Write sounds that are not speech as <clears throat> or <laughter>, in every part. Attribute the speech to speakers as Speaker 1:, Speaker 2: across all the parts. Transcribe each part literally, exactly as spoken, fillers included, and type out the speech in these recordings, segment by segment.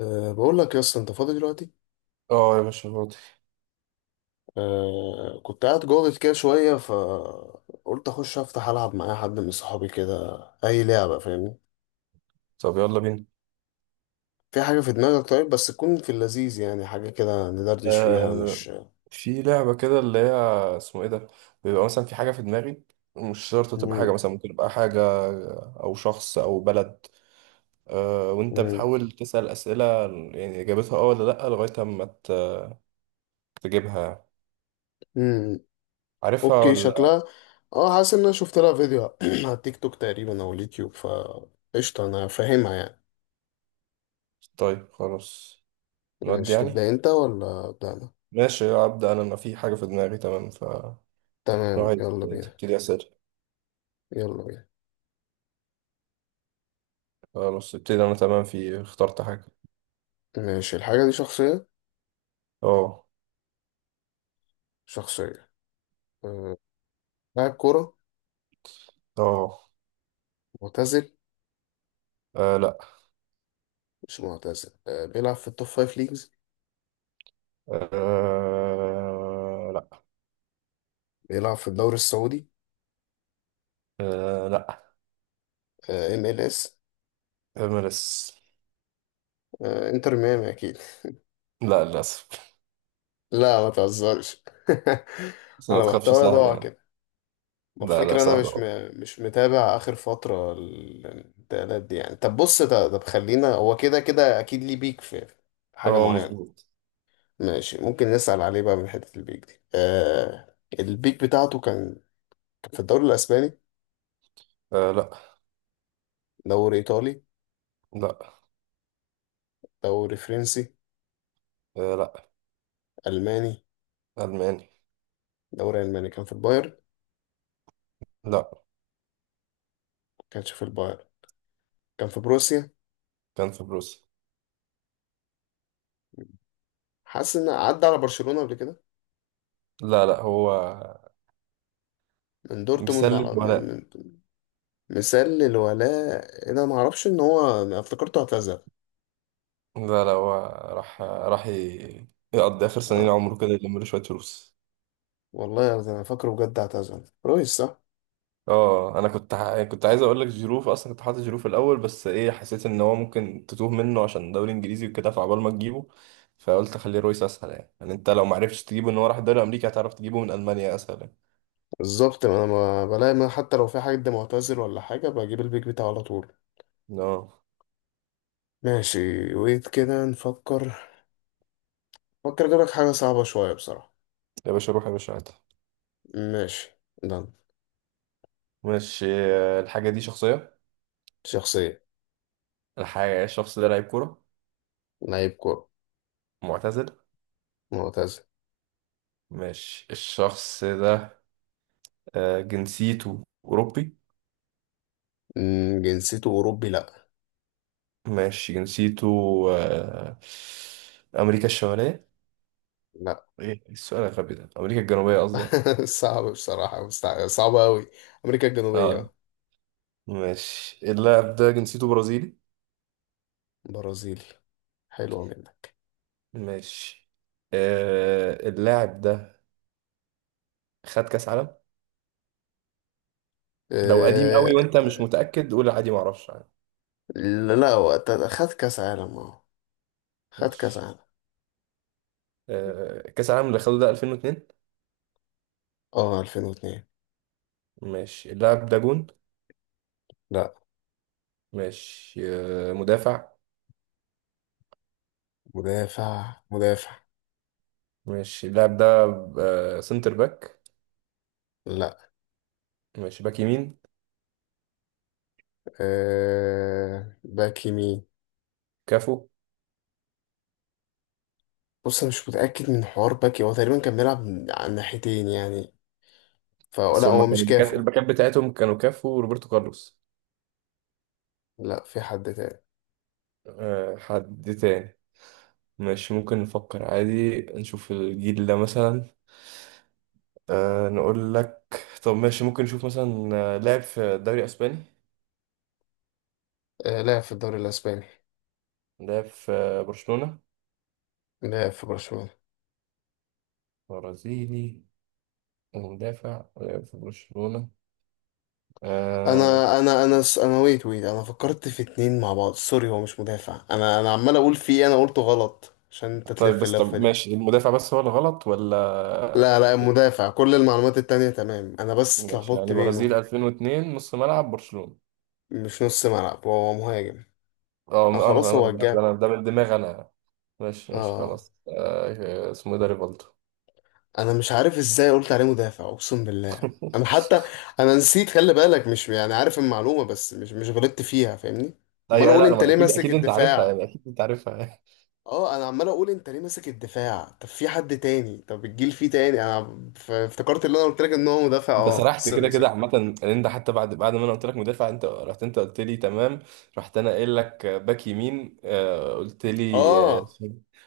Speaker 1: أه بقول لك يا اسطى انت فاضي دلوقتي.
Speaker 2: اه يا باشا فاضي.
Speaker 1: أه كنت قاعد جوه كده شويه، فقلت اخش افتح العب مع أي حد من صحابي كده، اي لعبه فاهمني.
Speaker 2: طب يلا بينا.
Speaker 1: في حاجه في دماغك طيب، بس تكون في اللذيذ يعني، حاجه كده ندردش فيها
Speaker 2: آه،
Speaker 1: مش.
Speaker 2: في لعبة كده اللي هي اسمه ايه ده، بيبقى مثلا في حاجة في دماغي، مش شرط تبقى
Speaker 1: مم.
Speaker 2: حاجة، مثلا ممكن تبقى حاجة أو شخص أو بلد. آه، وأنت
Speaker 1: مم.
Speaker 2: بتحاول تسأل أسئلة يعني إجابتها اه ولا لأ، لغاية أما ت- تجيبها،
Speaker 1: مم.
Speaker 2: عارفها
Speaker 1: اوكي
Speaker 2: ولا.
Speaker 1: شكلها. اه حاسس ان انا شفت لها فيديو <clears throat> على التيك توك تقريبا او اليوتيوب ف قشطه انا فاهمها يعني.
Speaker 2: طيب خلاص، نودي
Speaker 1: ماشي تبدا
Speaker 2: يعني.
Speaker 1: انت ولا ابدا انا؟
Speaker 2: ماشي، أبدأ أنا. أنا في حاجة في دماغي، تمام. ف لو
Speaker 1: تمام
Speaker 2: عايز
Speaker 1: يلا بينا.
Speaker 2: تبتدي أسئلة.
Speaker 1: يلا بينا.
Speaker 2: خلاص ابتدي. أنا تمام، في اخترت حاجة.
Speaker 1: ماشي الحاجه دي شخصيه.
Speaker 2: اه.
Speaker 1: شخصيه. آه، لاعب كورة
Speaker 2: اه.
Speaker 1: معتزل.
Speaker 2: آه، لا.
Speaker 1: مش معتزل، آه، بيلعب في التوب فايف ليجز.
Speaker 2: أه لا.
Speaker 1: بيلعب في الدوري السعودي.
Speaker 2: أه لا.
Speaker 1: ام ال اس.
Speaker 2: إمارس.
Speaker 1: انتر ميامي اكيد.
Speaker 2: لا للأسف.
Speaker 1: لا ما تهزرش. <laughs>
Speaker 2: بس ما
Speaker 1: انا
Speaker 2: تخافش،
Speaker 1: محتوى
Speaker 2: سهلة
Speaker 1: ضاع
Speaker 2: يعني.
Speaker 1: كده. ما
Speaker 2: لا لا،
Speaker 1: الفكرة انا
Speaker 2: سهلة
Speaker 1: مش م...
Speaker 2: أهو.
Speaker 1: مش متابع اخر فترة ال- الانتقالات دي يعني. طب بص، طب طب خلينا، هو كده كده اكيد ليه بيك في في حاجة
Speaker 2: أه،
Speaker 1: معينة.
Speaker 2: مظبوط.
Speaker 1: ماشي، ممكن نسأل عليه بقى من حتة البيك دي. آه... البيك بتاعته كان كان في الدوري الاسباني.
Speaker 2: أه لا.
Speaker 1: دوري ايطالي.
Speaker 2: لا.
Speaker 1: دوري فرنسي.
Speaker 2: أه لا.
Speaker 1: الماني.
Speaker 2: ألماني.
Speaker 1: دوري الماني، كان في البايرن؟ ما
Speaker 2: لا،
Speaker 1: كانش في البايرن. كان في بروسيا.
Speaker 2: كان في بروسيا.
Speaker 1: حاسس ان عدى على برشلونة قبل كده.
Speaker 2: لا لا، هو
Speaker 1: من دورتموند على
Speaker 2: بيسلم
Speaker 1: من
Speaker 2: ولا.
Speaker 1: من مثال للولاء. انا ما اعرفش ان هو، أنا افتكرته اعتزل.
Speaker 2: لا لا، هو راح، راح ي- يقضي آخر سنين
Speaker 1: آه.
Speaker 2: عمره كده، يلم له شوية فلوس.
Speaker 1: والله يا أرض، انا فاكره بجد اعتزل رويس صح.
Speaker 2: اه، انا كنت ح... يعني كنت عايز اقول لك جيرو، اصلا كنت حاطط جيرو في الاول، بس ايه، حسيت ان هو ممكن تتوه منه عشان دوري انجليزي وكده، فعبال ما تجيبه، فقلت خليه رويس اسهل يعني. يعني انت لو ما عرفتش تجيبه ان هو راح الدوري الامريكي، هتعرف تجيبه من المانيا اسهل يعني.
Speaker 1: بالظبط، انا ما بلاقي، ما حتى لو في حد معتزل ولا حاجة بجيب البيك بتاعه على طول.
Speaker 2: اه
Speaker 1: ماشي ويت كده نفكر. فكر اجيب لك حاجة صعبة شوية بصراحة.
Speaker 2: يا باشا، روح يا باشا عادي.
Speaker 1: ماشي. ده
Speaker 2: ماشي، آه، الحاجه دي شخصيه.
Speaker 1: شخصية.
Speaker 2: الحاجه الشخص ده لعيب كوره
Speaker 1: لعيب كورة.
Speaker 2: معتزل.
Speaker 1: معتزل.
Speaker 2: ماشي، الشخص ده آه، جنسيته اوروبي.
Speaker 1: مم، جنسيته أوروبي لأ.
Speaker 2: ماشي، جنسيته آه، امريكا الشماليه.
Speaker 1: لا.
Speaker 2: ايه السؤال الغبي ده، امريكا الجنوبيه قصدي يعني.
Speaker 1: <laughs> صعب بصراحة مستع- صعبة أوي. أمريكا الجنوبية أهو.
Speaker 2: اه. ماشي، اللاعب ده جنسيته برازيلي.
Speaker 1: برازيل. حلوة جدا.
Speaker 2: ماشي، آه، اللاعب ده خد كاس عالم. لو قديم قوي
Speaker 1: أه...
Speaker 2: وانت مش متأكد قول عادي معرفش يعني.
Speaker 1: لا وقت خد كأس عالم أهو. خد كأس
Speaker 2: ماشي،
Speaker 1: عالم.
Speaker 2: آه، كاس العالم اللي خده ده ألفين واتنين.
Speaker 1: أه ألفين واتنين.
Speaker 2: ماشي، اللاعب ده جون.
Speaker 1: لا.
Speaker 2: ماشي، آه، مدافع.
Speaker 1: مدافع مدافع.
Speaker 2: ماشي، اللاعب ده آه، سنتر باك.
Speaker 1: لا.
Speaker 2: ماشي، باك يمين.
Speaker 1: أه... باك يمين.
Speaker 2: كافو.
Speaker 1: بص أنا مش متأكد من حوار باك، هو تقريبا كان بيلعب على الناحيتين يعني،
Speaker 2: بس
Speaker 1: فلا
Speaker 2: هما
Speaker 1: هو مش
Speaker 2: كانوا الباكات،
Speaker 1: كافو.
Speaker 2: الباكات بتاعتهم كانوا كافو وروبرتو كارلوس.
Speaker 1: لا في حد تاني.
Speaker 2: آه، حد تاني. ماشي، ممكن نفكر عادي، نشوف الجيل ده مثلا. أه نقول لك. طب ماشي، ممكن نشوف مثلا آه، لاعب في الدوري الاسباني.
Speaker 1: أه... لا في الدوري الأسباني.
Speaker 2: لاعب في آه، برشلونة.
Speaker 1: لا في برشلونة.
Speaker 2: برازيلي ومدافع لاعب في برشلونة. أه.
Speaker 1: انا انا انا س- انا ويت ويت انا فكرت في اتنين مع بعض، سوري، هو مش مدافع. انا انا عمال اقول في ايه، انا قلته غلط عشان انت
Speaker 2: طيب
Speaker 1: تلف
Speaker 2: بس،
Speaker 1: اللفه
Speaker 2: طب
Speaker 1: دي.
Speaker 2: ماشي، المدافع بس هو اللي غلط ولا
Speaker 1: لا لا،
Speaker 2: آه،.
Speaker 1: مدافع، كل المعلومات التانية تمام، انا بس
Speaker 2: ماشي،
Speaker 1: اتلخبطت
Speaker 2: يعني برازيل
Speaker 1: بينه.
Speaker 2: ألفين و اثنين نص ملعب برشلونة.
Speaker 1: مش نص ملعب، هو مهاجم.
Speaker 2: اه،
Speaker 1: اه
Speaker 2: انا
Speaker 1: خلاص
Speaker 2: انا انا
Speaker 1: هو
Speaker 2: ده
Speaker 1: الجاب.
Speaker 2: أنا- ده من دماغي انا. ماشي ماشي،
Speaker 1: اه
Speaker 2: خلاص. أه، اسمه إيه ده، ريفالدو.
Speaker 1: انا مش عارف ازاي قلت عليه مدافع اقسم بالله. انا
Speaker 2: <laughs>
Speaker 1: حتى انا نسيت، خلي بالك مش يعني عارف المعلومه، بس مش مش غلطت فيها فاهمني. امال
Speaker 2: ايوه،
Speaker 1: اقول
Speaker 2: لا لا، ما
Speaker 1: انت
Speaker 2: أنا
Speaker 1: ليه
Speaker 2: اكيد،
Speaker 1: ماسك
Speaker 2: اكيد انت عارفها
Speaker 1: الدفاع.
Speaker 2: يعني، اكيد انت عارفها.
Speaker 1: اه انا عمال اقول انت ليه ماسك الدفاع. طب في حد تاني، طب الجيل فيه تاني، انا ف- افتكرت اللي انا قلت لك ان هو مدافع.
Speaker 2: انت
Speaker 1: اه
Speaker 2: سرحت كده
Speaker 1: سوري سوري.
Speaker 2: كده عامه، ان انت حتى بعد بعد ما انا قلت لك مدافع انت رحت، انت قلت لي تمام. رحت انا قايل لك باك يمين، آه، قلت لي. آه،
Speaker 1: اه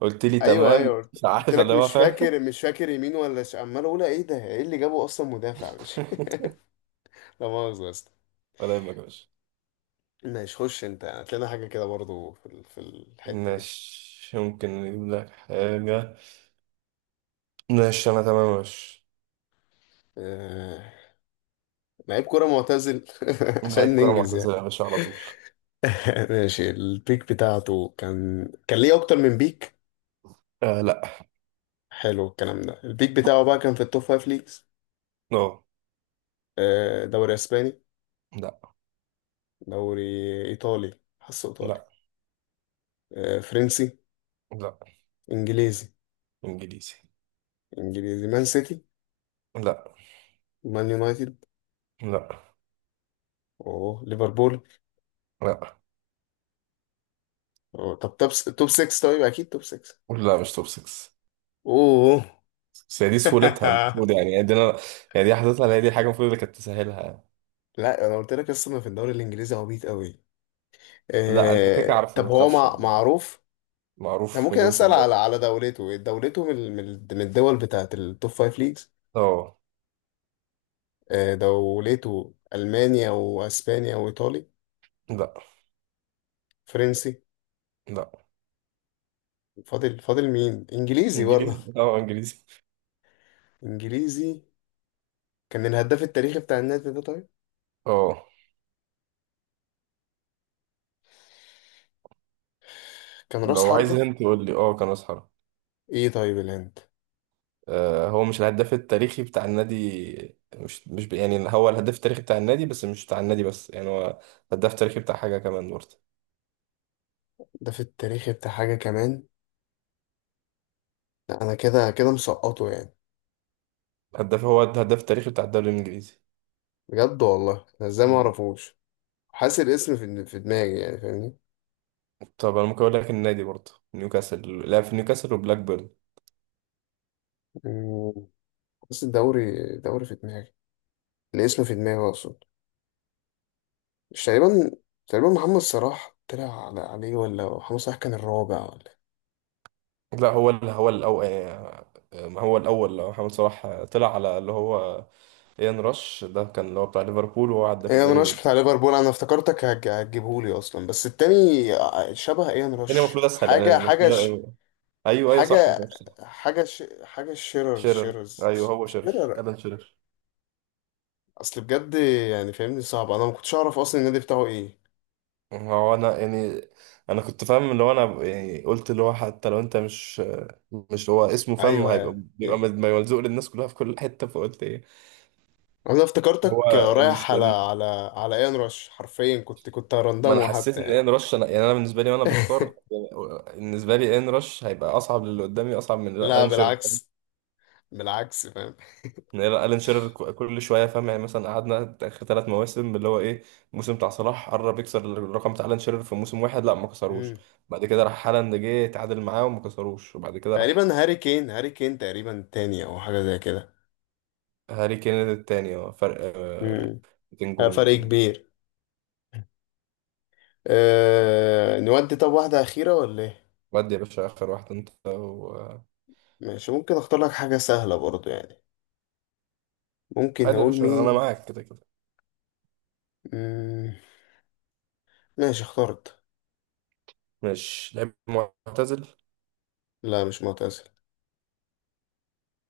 Speaker 2: قلت لي
Speaker 1: ايوه
Speaker 2: تمام،
Speaker 1: ايوه
Speaker 2: مش
Speaker 1: قلت
Speaker 2: عارف اللي
Speaker 1: لك
Speaker 2: هو
Speaker 1: مش
Speaker 2: فاهم.
Speaker 1: فاكر، مش فاكر يمين ولا ش... عمال اقول ايه ده، ايه اللي جابه اصلا مدافع مش.
Speaker 2: <laughs>
Speaker 1: <laughs> لا مؤاخذة يا اسطى.
Speaker 2: ولا يهمك يا باشا.
Speaker 1: ماشي، خش انت هتلاقينا حاجه كده برضو في ال- في الحته دي.
Speaker 2: ماشي، ممكن نجيب لك حاجه. ماشي، انا تمام يا باشا.
Speaker 1: آه... لعيب كوره معتزل. <laughs>
Speaker 2: لعيب
Speaker 1: عشان
Speaker 2: كره
Speaker 1: ننجز يعني.
Speaker 2: معتزله يا باشا على طول.
Speaker 1: <laughs> ماشي، البيك بتاعته كان كان ليه اكتر من بيك.
Speaker 2: آه لا.
Speaker 1: حلو الكلام ده. البيك بتاعه بقى كان في التوب فايف ليجز.
Speaker 2: اه
Speaker 1: آه، دوري اسباني.
Speaker 2: لا.
Speaker 1: دوري ايطالي، حاسه ايطالي.
Speaker 2: لا.
Speaker 1: آه، فرنسي.
Speaker 2: لا.
Speaker 1: انجليزي.
Speaker 2: انجليزي.
Speaker 1: انجليزي، مان سيتي.
Speaker 2: لا.
Speaker 1: مان يونايتد.
Speaker 2: لا.
Speaker 1: اوه ليفربول.
Speaker 2: لا.
Speaker 1: أوه. طب توب، توب ستة. طيب اكيد توب ستة.
Speaker 2: لا، مش توب ستة.
Speaker 1: اوه.
Speaker 2: بس هي دي
Speaker 1: <laughs>
Speaker 2: سهولتها المفروض يعني، يعني دي انا، يعني دي حضرتها اللي هي، دي الحاجه المفروض اللي كانت تسهلها يعني.
Speaker 1: لا انا قلت لك اصلا في الدوري الانجليزي عبيط قوي.
Speaker 2: لا انت كده كده
Speaker 1: آه،
Speaker 2: عارفه،
Speaker 1: طب
Speaker 2: ما
Speaker 1: هو
Speaker 2: تخافش
Speaker 1: مع...
Speaker 2: يعني.
Speaker 1: معروف. انا
Speaker 2: معروف
Speaker 1: ممكن
Speaker 2: مليون في
Speaker 1: اسال على
Speaker 2: المية.
Speaker 1: على دولته، دولته من ال- من ال- من الدول بتاعت التوب خمسة ليجز.
Speaker 2: اه.
Speaker 1: آه، دولته المانيا واسبانيا وايطالي.
Speaker 2: لا.
Speaker 1: فرنسي.
Speaker 2: لا.
Speaker 1: فاضل فاضل مين، انجليزي برضه.
Speaker 2: انجليزي اه، انجليزي.
Speaker 1: <laughs> انجليزي. كان الهداف التاريخي بتاع النادي ده طيب.
Speaker 2: اه.
Speaker 1: كان راس
Speaker 2: لو عايز
Speaker 1: حربة.
Speaker 2: انت تقول لي، اه كان اسحر.
Speaker 1: ايه طيب الهند.
Speaker 2: آه، هو مش الهداف التاريخي بتاع النادي، مش مش ب... يعني هو الهداف التاريخي بتاع النادي، بس مش بتاع النادي بس يعني، هو هداف تاريخي بتاع حاجه كمان برضه.
Speaker 1: الهداف التاريخي بتاع حاجة كمان. لا انا كده كده مسقطه يعني.
Speaker 2: هداف، هو الهداف التاريخي بتاع الدوري الانجليزي.
Speaker 1: بجد والله، انا ازاي ما
Speaker 2: مم.
Speaker 1: اعرفوش. حاسس الاسم في في دماغي يعني فاهمني.
Speaker 2: طب انا ممكن اقول لك النادي برضه، نيوكاسل، لعب في نيوكاسل وبلاك بيرن.
Speaker 1: مم، حاسس الدوري. دوري في دماغي. الاسم في دماغي اقصد. مش تقريبا، تقريبا محمد صلاح طلع على- عليه، ولا محمد صلاح كان الرابع ولا؟
Speaker 2: لا، هو ال- هو الأول. هو الأول. لو محمد صلاح آه، طلع على اللي هو إيان راش، ده كان اللي هو بتاع ليفربول وهو عدى في
Speaker 1: ايه، ان
Speaker 2: الدوري
Speaker 1: رش
Speaker 2: الإنجليزي.
Speaker 1: بتاع ليفربول؟ انا افتكرتك هج- هتجيبهولي اصلا، بس التاني ع- شبه ايه ان
Speaker 2: الدنيا
Speaker 1: رش.
Speaker 2: المفروض أسهل يعني،
Speaker 1: حاجه حاجه
Speaker 2: المفروض
Speaker 1: ش...
Speaker 2: آه،. أيوه أيوه، صح، أنت
Speaker 1: حاجه
Speaker 2: عارف صح.
Speaker 1: حاجه ش... حاجه شيرر.
Speaker 2: شيرر،
Speaker 1: شيرر
Speaker 2: أيوه
Speaker 1: ش-
Speaker 2: هو شيرر،
Speaker 1: شيرر.
Speaker 2: ألان شيرر.
Speaker 1: اصل بجد يعني فاهمني صعب، انا ما كنتش اعرف اصلا النادي بتاعه ايه.
Speaker 2: هو أنا يعني، أنا كنت فاهم اللي هو، أنا يعني قلت اللي هو، حتى لو أنت مش، مش هو اسمه فاهم،
Speaker 1: ايوه.
Speaker 2: هيبقى بيبقى
Speaker 1: إيه.
Speaker 2: ملزوق للناس كلها في كل حتة، فقلت إيه.
Speaker 1: انا
Speaker 2: هو،
Speaker 1: افتكرتك رايح على على على ايه، ان رش، حرفيا كنت كنت
Speaker 2: ما انا
Speaker 1: هرندمه
Speaker 2: حسيت
Speaker 1: حتى
Speaker 2: ان
Speaker 1: يعني.
Speaker 2: ان رش، انا يعني انا بالنسبه لي وانا بختار،
Speaker 1: <laughs>
Speaker 2: بالنسبه لي ان رش هيبقى اصعب للي قدامي، اصعب من
Speaker 1: لا
Speaker 2: الان شيرر.
Speaker 1: بالعكس. بالعكس فاهم.
Speaker 2: ان الان شيرر ك- كل شويه فاهم يعني، مثلا قعدنا اخر ثلاث مواسم اللي هو ايه، الموسم بتاع صلاح قرب يكسر الرقم بتاع الان شيرر في موسم واحد، لا ما كسروش.
Speaker 1: مم.
Speaker 2: بعد كده راح هالاند جه اتعادل معاه وما كسروش، وبعد كده راح
Speaker 1: تقريبا هاري كين، هاري كين تقريبا تاني او حاجه زي كده.
Speaker 2: هاري كين التاني اه، فرق آه،
Speaker 1: مم.
Speaker 2: مئتين
Speaker 1: آه، فرق
Speaker 2: جون.
Speaker 1: كبير. أه نودي، طب واحدة أخيرة ولا إيه؟
Speaker 2: ودي يا باشا اخر واحد انت و....
Speaker 1: ماشي، ممكن أختار لك حاجة سهلة برضو يعني. ممكن
Speaker 2: عادي يا
Speaker 1: نقول
Speaker 2: باشا، انا
Speaker 1: مين؟
Speaker 2: معاك كده كده.
Speaker 1: مم، ماشي اخترت.
Speaker 2: ماشي، لعيب معتزل.
Speaker 1: لا مش معتزل.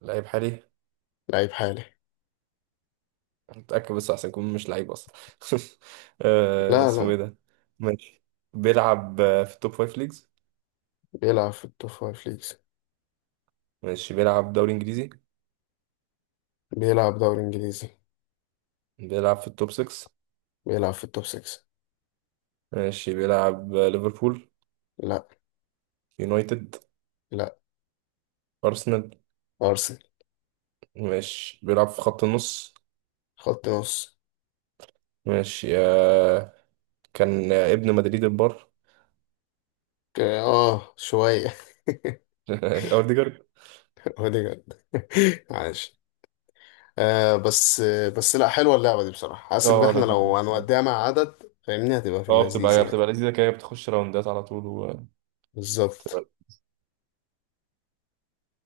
Speaker 2: لعيب حالي.
Speaker 1: لعيب حالي.
Speaker 2: متأكد، بس عشان يكون مش لعيب أصلا. <laughs> آه،
Speaker 1: لا.
Speaker 2: اسمه
Speaker 1: لا.
Speaker 2: إيه ده؟ ماشي، بيلعب آه، في التوب فايف ليجز.
Speaker 1: بيلعب في التوب فايف ليجز.
Speaker 2: ماشي، بيلعب دوري إنجليزي.
Speaker 1: بيلعب دوري إنجليزي.
Speaker 2: بيلعب في التوب ستة.
Speaker 1: بيلعب في التوب ستة.
Speaker 2: ماشي، بيلعب آه، ليفربول.
Speaker 1: لا.
Speaker 2: يونايتد.
Speaker 1: لا.
Speaker 2: أرسنال.
Speaker 1: أرسنال.
Speaker 2: ماشي، بيلعب في خط النص.
Speaker 1: خط نص.
Speaker 2: ماشي، آه، كان آه، ابن مدريد البار.
Speaker 1: ك- آه شوية.
Speaker 2: <laughs> أوديجارد.
Speaker 1: <laughs> أوديجارد. <laughs> عاش. آه بس. بس لا، حلوة اللعبة دي بصراحة، حاسس إن
Speaker 2: اه
Speaker 1: إحنا لو
Speaker 2: لذيذ.
Speaker 1: هنوديها مع عدد فاهمني هتبقى في
Speaker 2: اه،
Speaker 1: اللذيذ
Speaker 2: بتبقى
Speaker 1: يعني.
Speaker 2: بتبقى لذيذة كده، بتخش راوندات على طول وبتبقى
Speaker 1: بالظبط.